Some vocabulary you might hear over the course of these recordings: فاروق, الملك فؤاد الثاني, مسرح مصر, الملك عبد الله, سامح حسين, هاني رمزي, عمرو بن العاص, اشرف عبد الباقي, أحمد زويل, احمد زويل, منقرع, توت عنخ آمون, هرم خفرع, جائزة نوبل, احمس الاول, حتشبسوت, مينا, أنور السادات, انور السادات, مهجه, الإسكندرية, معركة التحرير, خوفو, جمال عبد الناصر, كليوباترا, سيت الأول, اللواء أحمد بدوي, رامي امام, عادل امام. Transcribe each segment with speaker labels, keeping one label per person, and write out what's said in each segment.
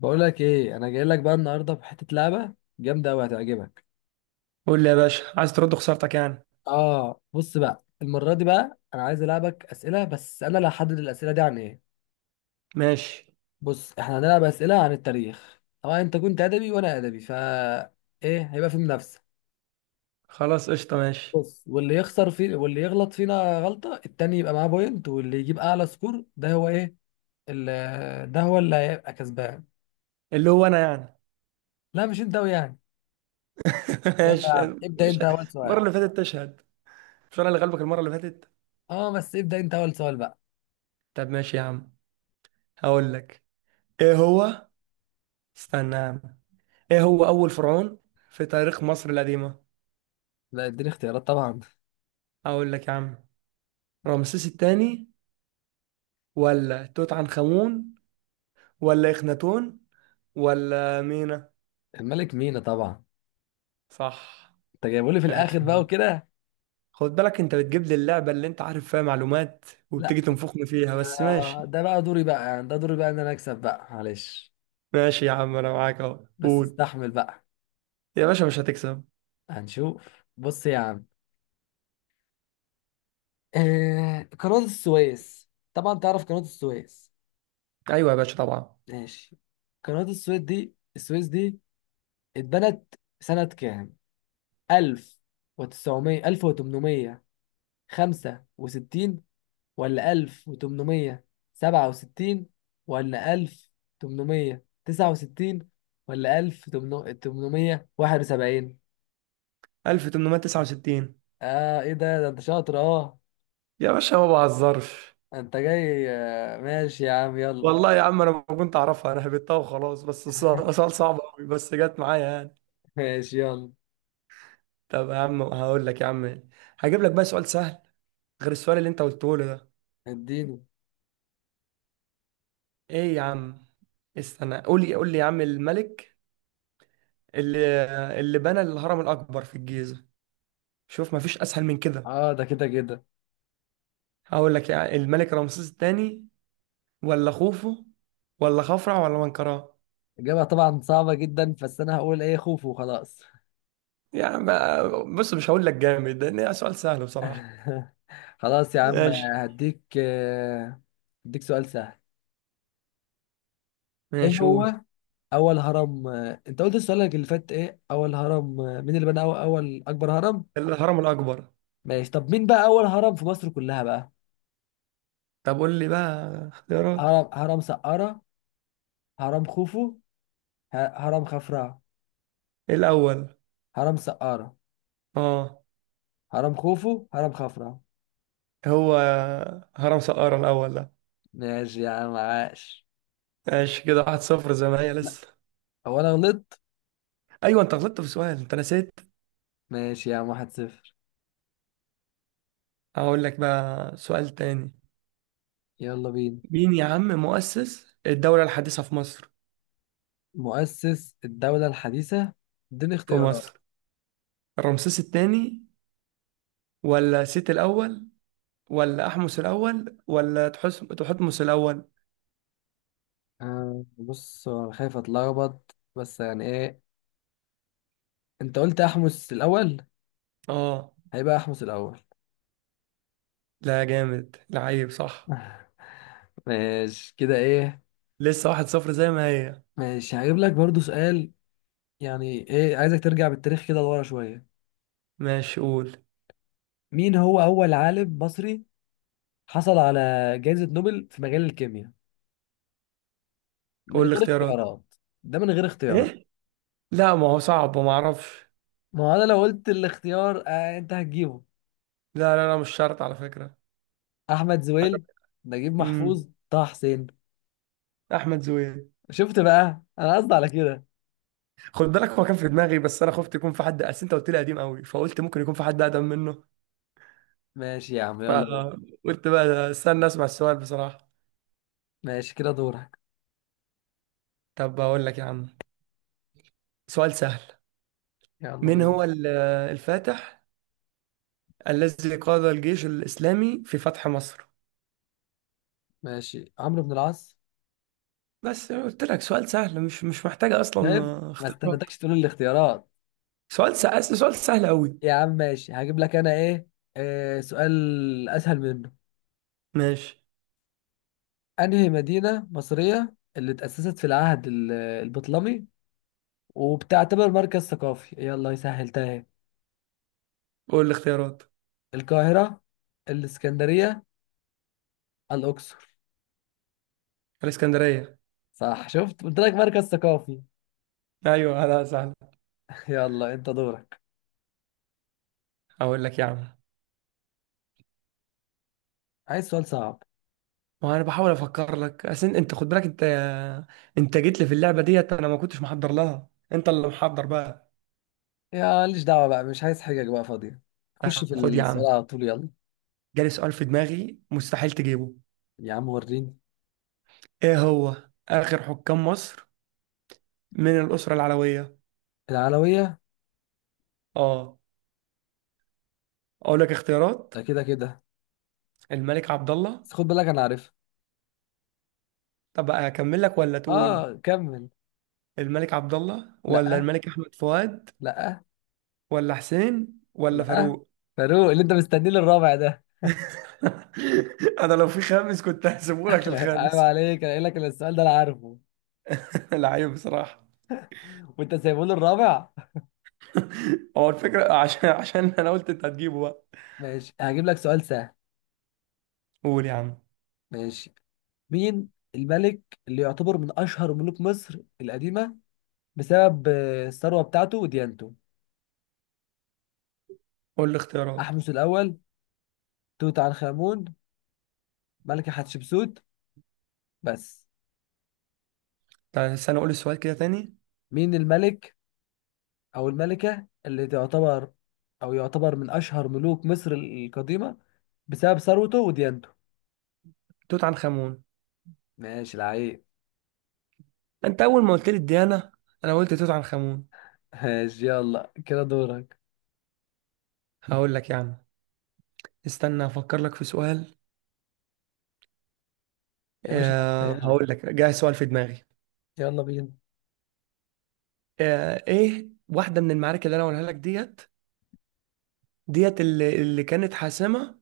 Speaker 1: بقول لك ايه، انا جاي لك بقى النهارده بحته لعبه جامده قوي هتعجبك.
Speaker 2: قول لي يا باشا، عايز ترد خسارتك يعني؟
Speaker 1: اه، بص بقى، المره دي بقى انا عايز العبك اسئله، بس انا اللي هحدد الاسئله دي عن ايه.
Speaker 2: ماشي.
Speaker 1: بص، احنا هنلعب اسئله عن التاريخ، طبعا انت كنت ادبي وانا ادبي ايه، هيبقى في منافسه.
Speaker 2: خلاص قشطه، ماشي.
Speaker 1: بص، واللي يخسر فيه واللي يغلط فينا غلطه التاني يبقى معاه بوينت، واللي يجيب اعلى سكور ده هو ايه، ده هو اللي هيبقى كسبان.
Speaker 2: اللي هو انا يعني؟
Speaker 1: لا مش انت ويعني. يلا يا
Speaker 2: ماشي.
Speaker 1: عم ابدا،
Speaker 2: مش
Speaker 1: انت اول
Speaker 2: المره
Speaker 1: سؤال.
Speaker 2: اللي فاتت تشهد؟ مش انا اللي غلبك المره اللي فاتت؟
Speaker 1: اه بس ابدا، انت اول سؤال بقى.
Speaker 2: طب ماشي يا عم، هقول لك. ايه هو؟ استنى يا عم. ايه هو اول فرعون في تاريخ مصر القديمه؟
Speaker 1: لا، اديني اختيارات طبعا.
Speaker 2: هقول لك يا عم: رمسيس الثاني، ولا توت عنخ امون، ولا اخناتون، ولا مينا؟
Speaker 1: الملك مينا طبعا.
Speaker 2: صح.
Speaker 1: انت جايبه لي في الاخر بقى
Speaker 2: ماشي.
Speaker 1: وكده.
Speaker 2: خد بالك، انت بتجيب لي اللعبه اللي انت عارف فيها معلومات
Speaker 1: لا،
Speaker 2: وبتيجي تنفخني فيها، بس ماشي.
Speaker 1: ده بقى دوري بقى، يعني ده دوري بقى ان انا اكسب بقى، معلش.
Speaker 2: ماشي يا عم، انا معاك اهو
Speaker 1: بس
Speaker 2: قول.
Speaker 1: استحمل بقى.
Speaker 2: يا باشا مش هتكسب.
Speaker 1: هنشوف، بص يا عم. آه، قناة السويس طبعا، تعرف قناة السويس؟
Speaker 2: ايوه يا باشا طبعا.
Speaker 1: ماشي. قناة السويس دي، السويس دي اتبنت سنة كام؟ 1900، 1865، ولا 1867، ولا 1869، ولا 1871؟
Speaker 2: 1869.
Speaker 1: اه، ايه ده انت شاطر اه.
Speaker 2: يا باشا ما بهزرش.
Speaker 1: انت جاي، ماشي يا عم يلا.
Speaker 2: والله يا عم انا ما كنت اعرفها، انا هبتها وخلاص، بس السؤال سؤال صعب قوي بس جت معايا يعني.
Speaker 1: ماشي يلا.
Speaker 2: طب يا عم هقول لك يا عم، هجيب لك بقى سؤال سهل غير السؤال اللي انت قلته لي ده.
Speaker 1: اديني.
Speaker 2: ايه يا عم؟ استنى. قول لي، قول لي يا عم، الملك اللي اللي بنى الهرم الاكبر في الجيزة. شوف، ما فيش اسهل من كده.
Speaker 1: اه ده كده كده.
Speaker 2: هقول لك يا: الملك رمسيس الثاني، ولا خوفو، ولا خفرع، ولا منقرع؟
Speaker 1: اجابة طبعا صعبة جدا، بس انا هقول ايه، خوف وخلاص.
Speaker 2: يعني بص، مش هقول لك جامد لان سؤال سهل بصراحة.
Speaker 1: خلاص يا عم.
Speaker 2: ماشي.
Speaker 1: هديك آه، هديك سؤال سهل. ايه
Speaker 2: ماشي قول.
Speaker 1: هو؟ اول هرم آه، انت قلت سؤالك اللي فات ايه؟ اول هرم آه، مين اللي بنى اول اكبر هرم؟
Speaker 2: الهرم الأكبر.
Speaker 1: ماشي، طب مين بقى اول هرم في مصر كلها بقى؟
Speaker 2: طب قول لي بقى اختيارات.
Speaker 1: هرم سقارة، هرم خوفو، هرم خفرع.
Speaker 2: الأول.
Speaker 1: هرم سقارة،
Speaker 2: اه،
Speaker 1: هرم خوفو، هرم خفرع.
Speaker 2: هو هرم سقارة الأول ده.
Speaker 1: ماشي يا عم، عاش.
Speaker 2: ماشي كده، واحد صفر زي ما هي
Speaker 1: لا،
Speaker 2: لسه.
Speaker 1: هو انا غلطت.
Speaker 2: أيوة أنت غلطت في سؤال، أنت نسيت.
Speaker 1: ماشي يا عم، واحد صفر.
Speaker 2: هقول لك بقى سؤال تاني.
Speaker 1: يلا بينا.
Speaker 2: مين يا عم مؤسس الدولة الحديثة في مصر؟
Speaker 1: مؤسس الدولة الحديثة. اديني
Speaker 2: في
Speaker 1: اختيارات.
Speaker 2: مصر: رمسيس التاني، ولا سيت الأول، ولا احمس الاول، ولا تحس تحتمس الاول؟
Speaker 1: آه بص، هو انا خايف اتلخبط، بس يعني ايه، انت قلت احمس الاول.
Speaker 2: اه.
Speaker 1: هيبقى احمس الاول.
Speaker 2: لا، جامد لعيب، صح.
Speaker 1: ماشي كده، ايه.
Speaker 2: لسه واحد صفر زي ما هي.
Speaker 1: ماشي، هجيب لك برضو سؤال. يعني ايه، عايزك ترجع بالتاريخ كده لورا شوية.
Speaker 2: ماشي قول.
Speaker 1: مين هو أول عالم مصري حصل على جائزة نوبل في مجال الكيمياء؟ من
Speaker 2: قول
Speaker 1: غير
Speaker 2: الاختيارات.
Speaker 1: اختيارات. ده من غير اختيارات.
Speaker 2: ايه؟ لا، ما هو صعب وما اعرفش.
Speaker 1: ما هو أنا لو قلت الاختيار آه أنت هتجيبه.
Speaker 2: لا لا لا، مش شرط على فكرة.
Speaker 1: أحمد زويل، نجيب
Speaker 2: امم،
Speaker 1: محفوظ، طه حسين.
Speaker 2: احمد زويل.
Speaker 1: شفت بقى، أنا قصدي على كده.
Speaker 2: خد بالك، هو كان في دماغي بس انا خفت يكون في حد، اصل انت قلت لي قديم قوي فقلت ممكن يكون في حد اقدم منه.
Speaker 1: ماشي يا عم، يلا قول.
Speaker 2: فقلت بقى استنى اسمع السؤال بصراحة.
Speaker 1: ماشي كده دورك.
Speaker 2: طب بقول لك يا عم، سؤال سهل.
Speaker 1: يلا
Speaker 2: مين
Speaker 1: بينا.
Speaker 2: هو الفاتح الذي قاد الجيش الإسلامي في فتح مصر؟
Speaker 1: ماشي، عمرو بن العاص.
Speaker 2: بس قلت لك سؤال سهل، مش محتاج أصلا
Speaker 1: شايف، ما
Speaker 2: اختيارات.
Speaker 1: استنيتكش تقول الاختيارات.
Speaker 2: سؤال سهل، سؤال سهل أوي.
Speaker 1: يا عم ماشي، هجيب لك انا ايه، آه سؤال اسهل منه.
Speaker 2: ماشي
Speaker 1: انهي مدينة مصرية اللي اتأسست في العهد البطلمي وبتعتبر مركز ثقافي؟ يلا سهلتها اهي.
Speaker 2: قول الاختيارات.
Speaker 1: القاهرة، الاسكندرية، الاقصر.
Speaker 2: الإسكندرية.
Speaker 1: صح، شفت، قلت لك مركز ثقافي.
Speaker 2: أيوه هذا سهل.
Speaker 1: يلا انت دورك.
Speaker 2: أقول لك يا عم.
Speaker 1: عايز سؤال صعب.
Speaker 2: وأنا بحاول أفكر لك، أصل أنت خد بالك. أنت جيت لي في اللعبة ديت، أنا ما كنتش محضر لها، أنت اللي محضر بقى.
Speaker 1: يا ليش دعوة بقى، مش عايز حاجة بقى فاضية. خش
Speaker 2: طب
Speaker 1: في
Speaker 2: خد يا
Speaker 1: السؤال
Speaker 2: عم.
Speaker 1: على طول يلا.
Speaker 2: جالي سؤال في دماغي مستحيل تجيبه.
Speaker 1: يا عم وريني.
Speaker 2: إيه هو؟ آخر حكام مصر من الأسرة العلوية؟
Speaker 1: العلوية.
Speaker 2: أه. أقول لك اختيارات؟
Speaker 1: ده كده كده.
Speaker 2: الملك عبد الله.
Speaker 1: بس خد بالك انا عارفها.
Speaker 2: طب اكمل لك ولا تقول؟
Speaker 1: اه كمل.
Speaker 2: الملك عبد الله، ولا
Speaker 1: لا،
Speaker 2: الملك احمد فؤاد،
Speaker 1: لا،
Speaker 2: ولا حسين، ولا
Speaker 1: لا.
Speaker 2: فاروق؟
Speaker 1: فاروق اللي انت مستنيه للرابع ده.
Speaker 2: انا لو في خامس كنت هسيبه لك
Speaker 1: عيب
Speaker 2: للخامس.
Speaker 1: عليك، انا قايل لك إن السؤال ده انا عارفه،
Speaker 2: لعيب بصراحه.
Speaker 1: وانت سايبه لي الرابع.
Speaker 2: هو الفكره عشان عشان انا قلت انت هتجيبه بقى.
Speaker 1: ماشي، هجيب لك سؤال سهل.
Speaker 2: قول يا عم.
Speaker 1: ماشي. مين الملك اللي يعتبر من اشهر ملوك مصر القديمه بسبب الثروه بتاعته وديانته؟
Speaker 2: قول لي اختيارات.
Speaker 1: احمس الاول، توت عنخ امون، ملكه حتشبسوت، بس.
Speaker 2: طيب، بس انا اقول السؤال كده تاني.
Speaker 1: مين الملك او الملكه اللي تعتبر او يعتبر من اشهر ملوك مصر القديمه بسبب ثروته وديانته؟
Speaker 2: توت عنخ امون.
Speaker 1: ماشي العيب.
Speaker 2: انت اول ما قلت لي الديانه، انا قلت توت عنخ امون.
Speaker 1: ماشي يلا كده دورك.
Speaker 2: هقول لك يا عم، استنى افكر لك في سؤال.
Speaker 1: يا باشا معاك في أي
Speaker 2: هقول
Speaker 1: حاجة.
Speaker 2: لك جاي سؤال في دماغي.
Speaker 1: يلا بينا.
Speaker 2: ايه واحده من المعارك اللي انا هقولها لك ديت، ديت اللي كانت حاسمه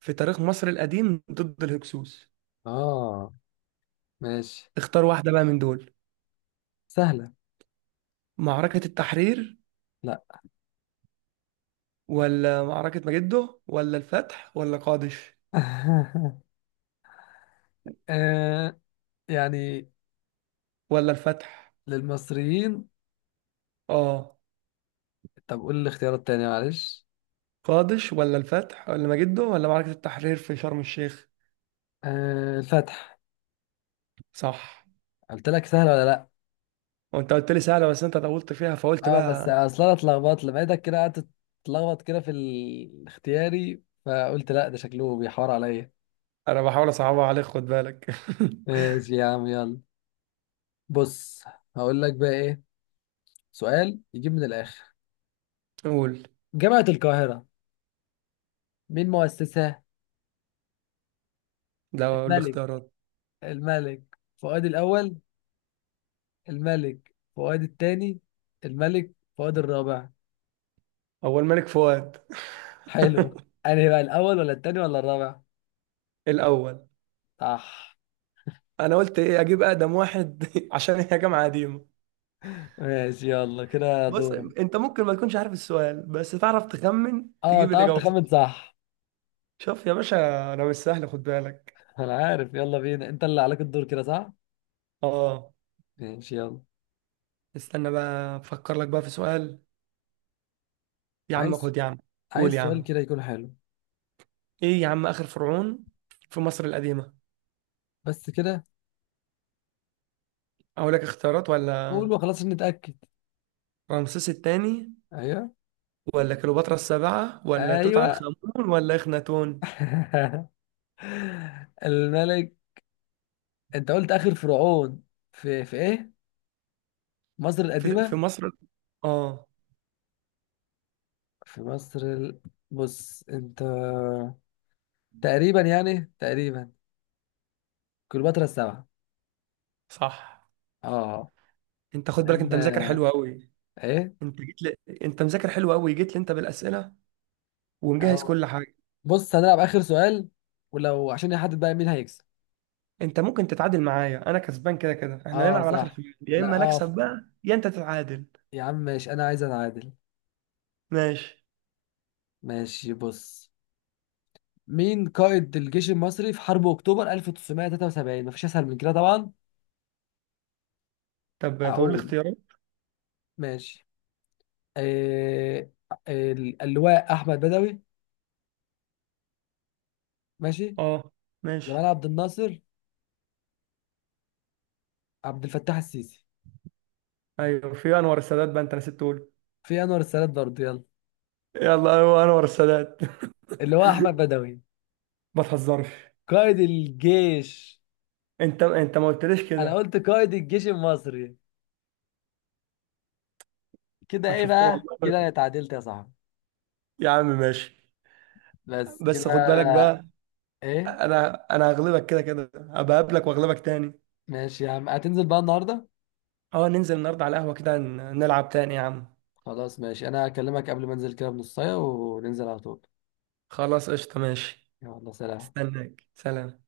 Speaker 2: في تاريخ مصر القديم ضد الهكسوس؟
Speaker 1: آه ماشي.
Speaker 2: اختار واحده بقى من دول.
Speaker 1: سهلة.
Speaker 2: معركه التحرير،
Speaker 1: لا.
Speaker 2: ولا معركه مجده، ولا الفتح، ولا قادش؟
Speaker 1: آه يعني.
Speaker 2: ولا الفتح؟
Speaker 1: للمصريين.
Speaker 2: اه.
Speaker 1: طب قول لي الاختيار التاني معلش.
Speaker 2: قادش، ولا الفتح، ولا مجده، ولا معركه التحرير في شرم الشيخ؟
Speaker 1: آه، الفتح.
Speaker 2: صح.
Speaker 1: قلت لك سهلة ولا لا؟
Speaker 2: وانت قلت لي سهله بس انت طولت فيها فقلت
Speaker 1: اه، بس
Speaker 2: بقى.
Speaker 1: اصل انا اتلخبطت، لقيتك كده قعدت تتلخبط كده في الاختياري، فقلت لا ده شكله بيحور عليا.
Speaker 2: انا بحاول اصعبها عليك، خد بالك.
Speaker 1: ماشي يا عم يلا. بص، هقول لك بقى ايه، سؤال يجيب من الاخر.
Speaker 2: قول.
Speaker 1: جامعة القاهرة، مين مؤسسها؟
Speaker 2: ده اقول
Speaker 1: الملك،
Speaker 2: الاختيارات.
Speaker 1: الملك فؤاد الأول، الملك فؤاد الثاني، الملك فؤاد الرابع.
Speaker 2: اول ملك فؤاد.
Speaker 1: حلو. أنهي بقى، الأول ولا الثاني ولا الرابع؟
Speaker 2: الاول.
Speaker 1: صح.
Speaker 2: انا قلت ايه اجيب اقدم واحد عشان هي جامعه قديمه.
Speaker 1: ماشي يلا كده
Speaker 2: بص،
Speaker 1: دورك.
Speaker 2: انت ممكن ما تكونش عارف السؤال بس تعرف تخمن
Speaker 1: اه،
Speaker 2: تجيب
Speaker 1: تعرف
Speaker 2: الاجابه صح.
Speaker 1: تخمن صح.
Speaker 2: شوف يا باشا، انا مش سهل خد بالك.
Speaker 1: أنا عارف، يلا بينا، أنت اللي عليك الدور كده صح؟
Speaker 2: اه.
Speaker 1: ماشي يلا.
Speaker 2: استنى بقى افكر لك بقى في سؤال. يا عم
Speaker 1: عايز
Speaker 2: خد يا عم. قول
Speaker 1: عايز
Speaker 2: يا
Speaker 1: سؤال
Speaker 2: عم.
Speaker 1: كده يكون حلو.
Speaker 2: ايه يا عم اخر فرعون في مصر القديمه؟
Speaker 1: بس كده.
Speaker 2: اقول لك اختيارات ولا؟
Speaker 1: قول وخلاص عشان نتأكد.
Speaker 2: رمسيس الثاني،
Speaker 1: أيوه.
Speaker 2: ولا كليوباترا السابعه، ولا توت عنخ
Speaker 1: أيوه.
Speaker 2: امون، ولا اخناتون؟
Speaker 1: الملك. أنت قلت آخر فرعون في إيه، مصر
Speaker 2: في
Speaker 1: القديمة.
Speaker 2: مصر. اه.
Speaker 1: في مصر بص انت، تقريبا يعني تقريبا، كليوباترا السبعة.
Speaker 2: صح.
Speaker 1: اه.
Speaker 2: انت خد بالك،
Speaker 1: لان،
Speaker 2: انت مذاكر حلو قوي.
Speaker 1: ايه.
Speaker 2: انت جيت لي، انت مذاكر حلو قوي، جيت لي انت بالاسئله ومجهز
Speaker 1: اه
Speaker 2: كل حاجه.
Speaker 1: بص، هنلعب اخر سؤال، ولو عشان يحدد بقى مين هيكسب.
Speaker 2: انت ممكن تتعادل معايا، انا كسبان كده كده. احنا
Speaker 1: اه
Speaker 2: هنلعب على اخر
Speaker 1: صح.
Speaker 2: خميس، يا
Speaker 1: لا
Speaker 2: اما
Speaker 1: اه،
Speaker 2: نكسب بقى يا انت تتعادل.
Speaker 1: يا عم ماشي، انا عايز اتعادل.
Speaker 2: ماشي.
Speaker 1: ماشي بص، مين قائد الجيش المصري في حرب اكتوبر 1973؟ مفيش اسهل من كده طبعا.
Speaker 2: طب تقول لي
Speaker 1: هقول.
Speaker 2: اختيارات.
Speaker 1: ماشي. إيه... اللواء احمد بدوي، ماشي،
Speaker 2: اه.
Speaker 1: جمال
Speaker 2: ماشي.
Speaker 1: عبد الناصر، عبد الفتاح السيسي.
Speaker 2: ايوه في انور السادات بقى انت نسيت تقول.
Speaker 1: في انور السادات برضه يلا.
Speaker 2: يلا ايوه انور السادات.
Speaker 1: اللي هو احمد بدوي،
Speaker 2: ما تهزرش.
Speaker 1: قائد الجيش.
Speaker 2: انت ما قلتليش
Speaker 1: انا
Speaker 2: كده.
Speaker 1: قلت قائد الجيش المصري. كده
Speaker 2: ما
Speaker 1: ايه
Speaker 2: شفت
Speaker 1: بقى،
Speaker 2: والله.
Speaker 1: كده انا اتعادلت يا صاحبي.
Speaker 2: يا عم ماشي.
Speaker 1: بس
Speaker 2: بس خد بالك
Speaker 1: كده.
Speaker 2: بقى.
Speaker 1: ايه.
Speaker 2: انا هغلبك كده كده، هبقى اقابلك واغلبك تاني.
Speaker 1: ماشي يا عم، هتنزل بقى النهارده.
Speaker 2: اه ننزل النهارده على القهوه كده، نلعب تاني يا عم.
Speaker 1: خلاص ماشي، انا هكلمك قبل ما انزل كده بنص ساعه وننزل على طول.
Speaker 2: خلاص قشطة ماشي.
Speaker 1: يلا سلام.
Speaker 2: استناك، سلام.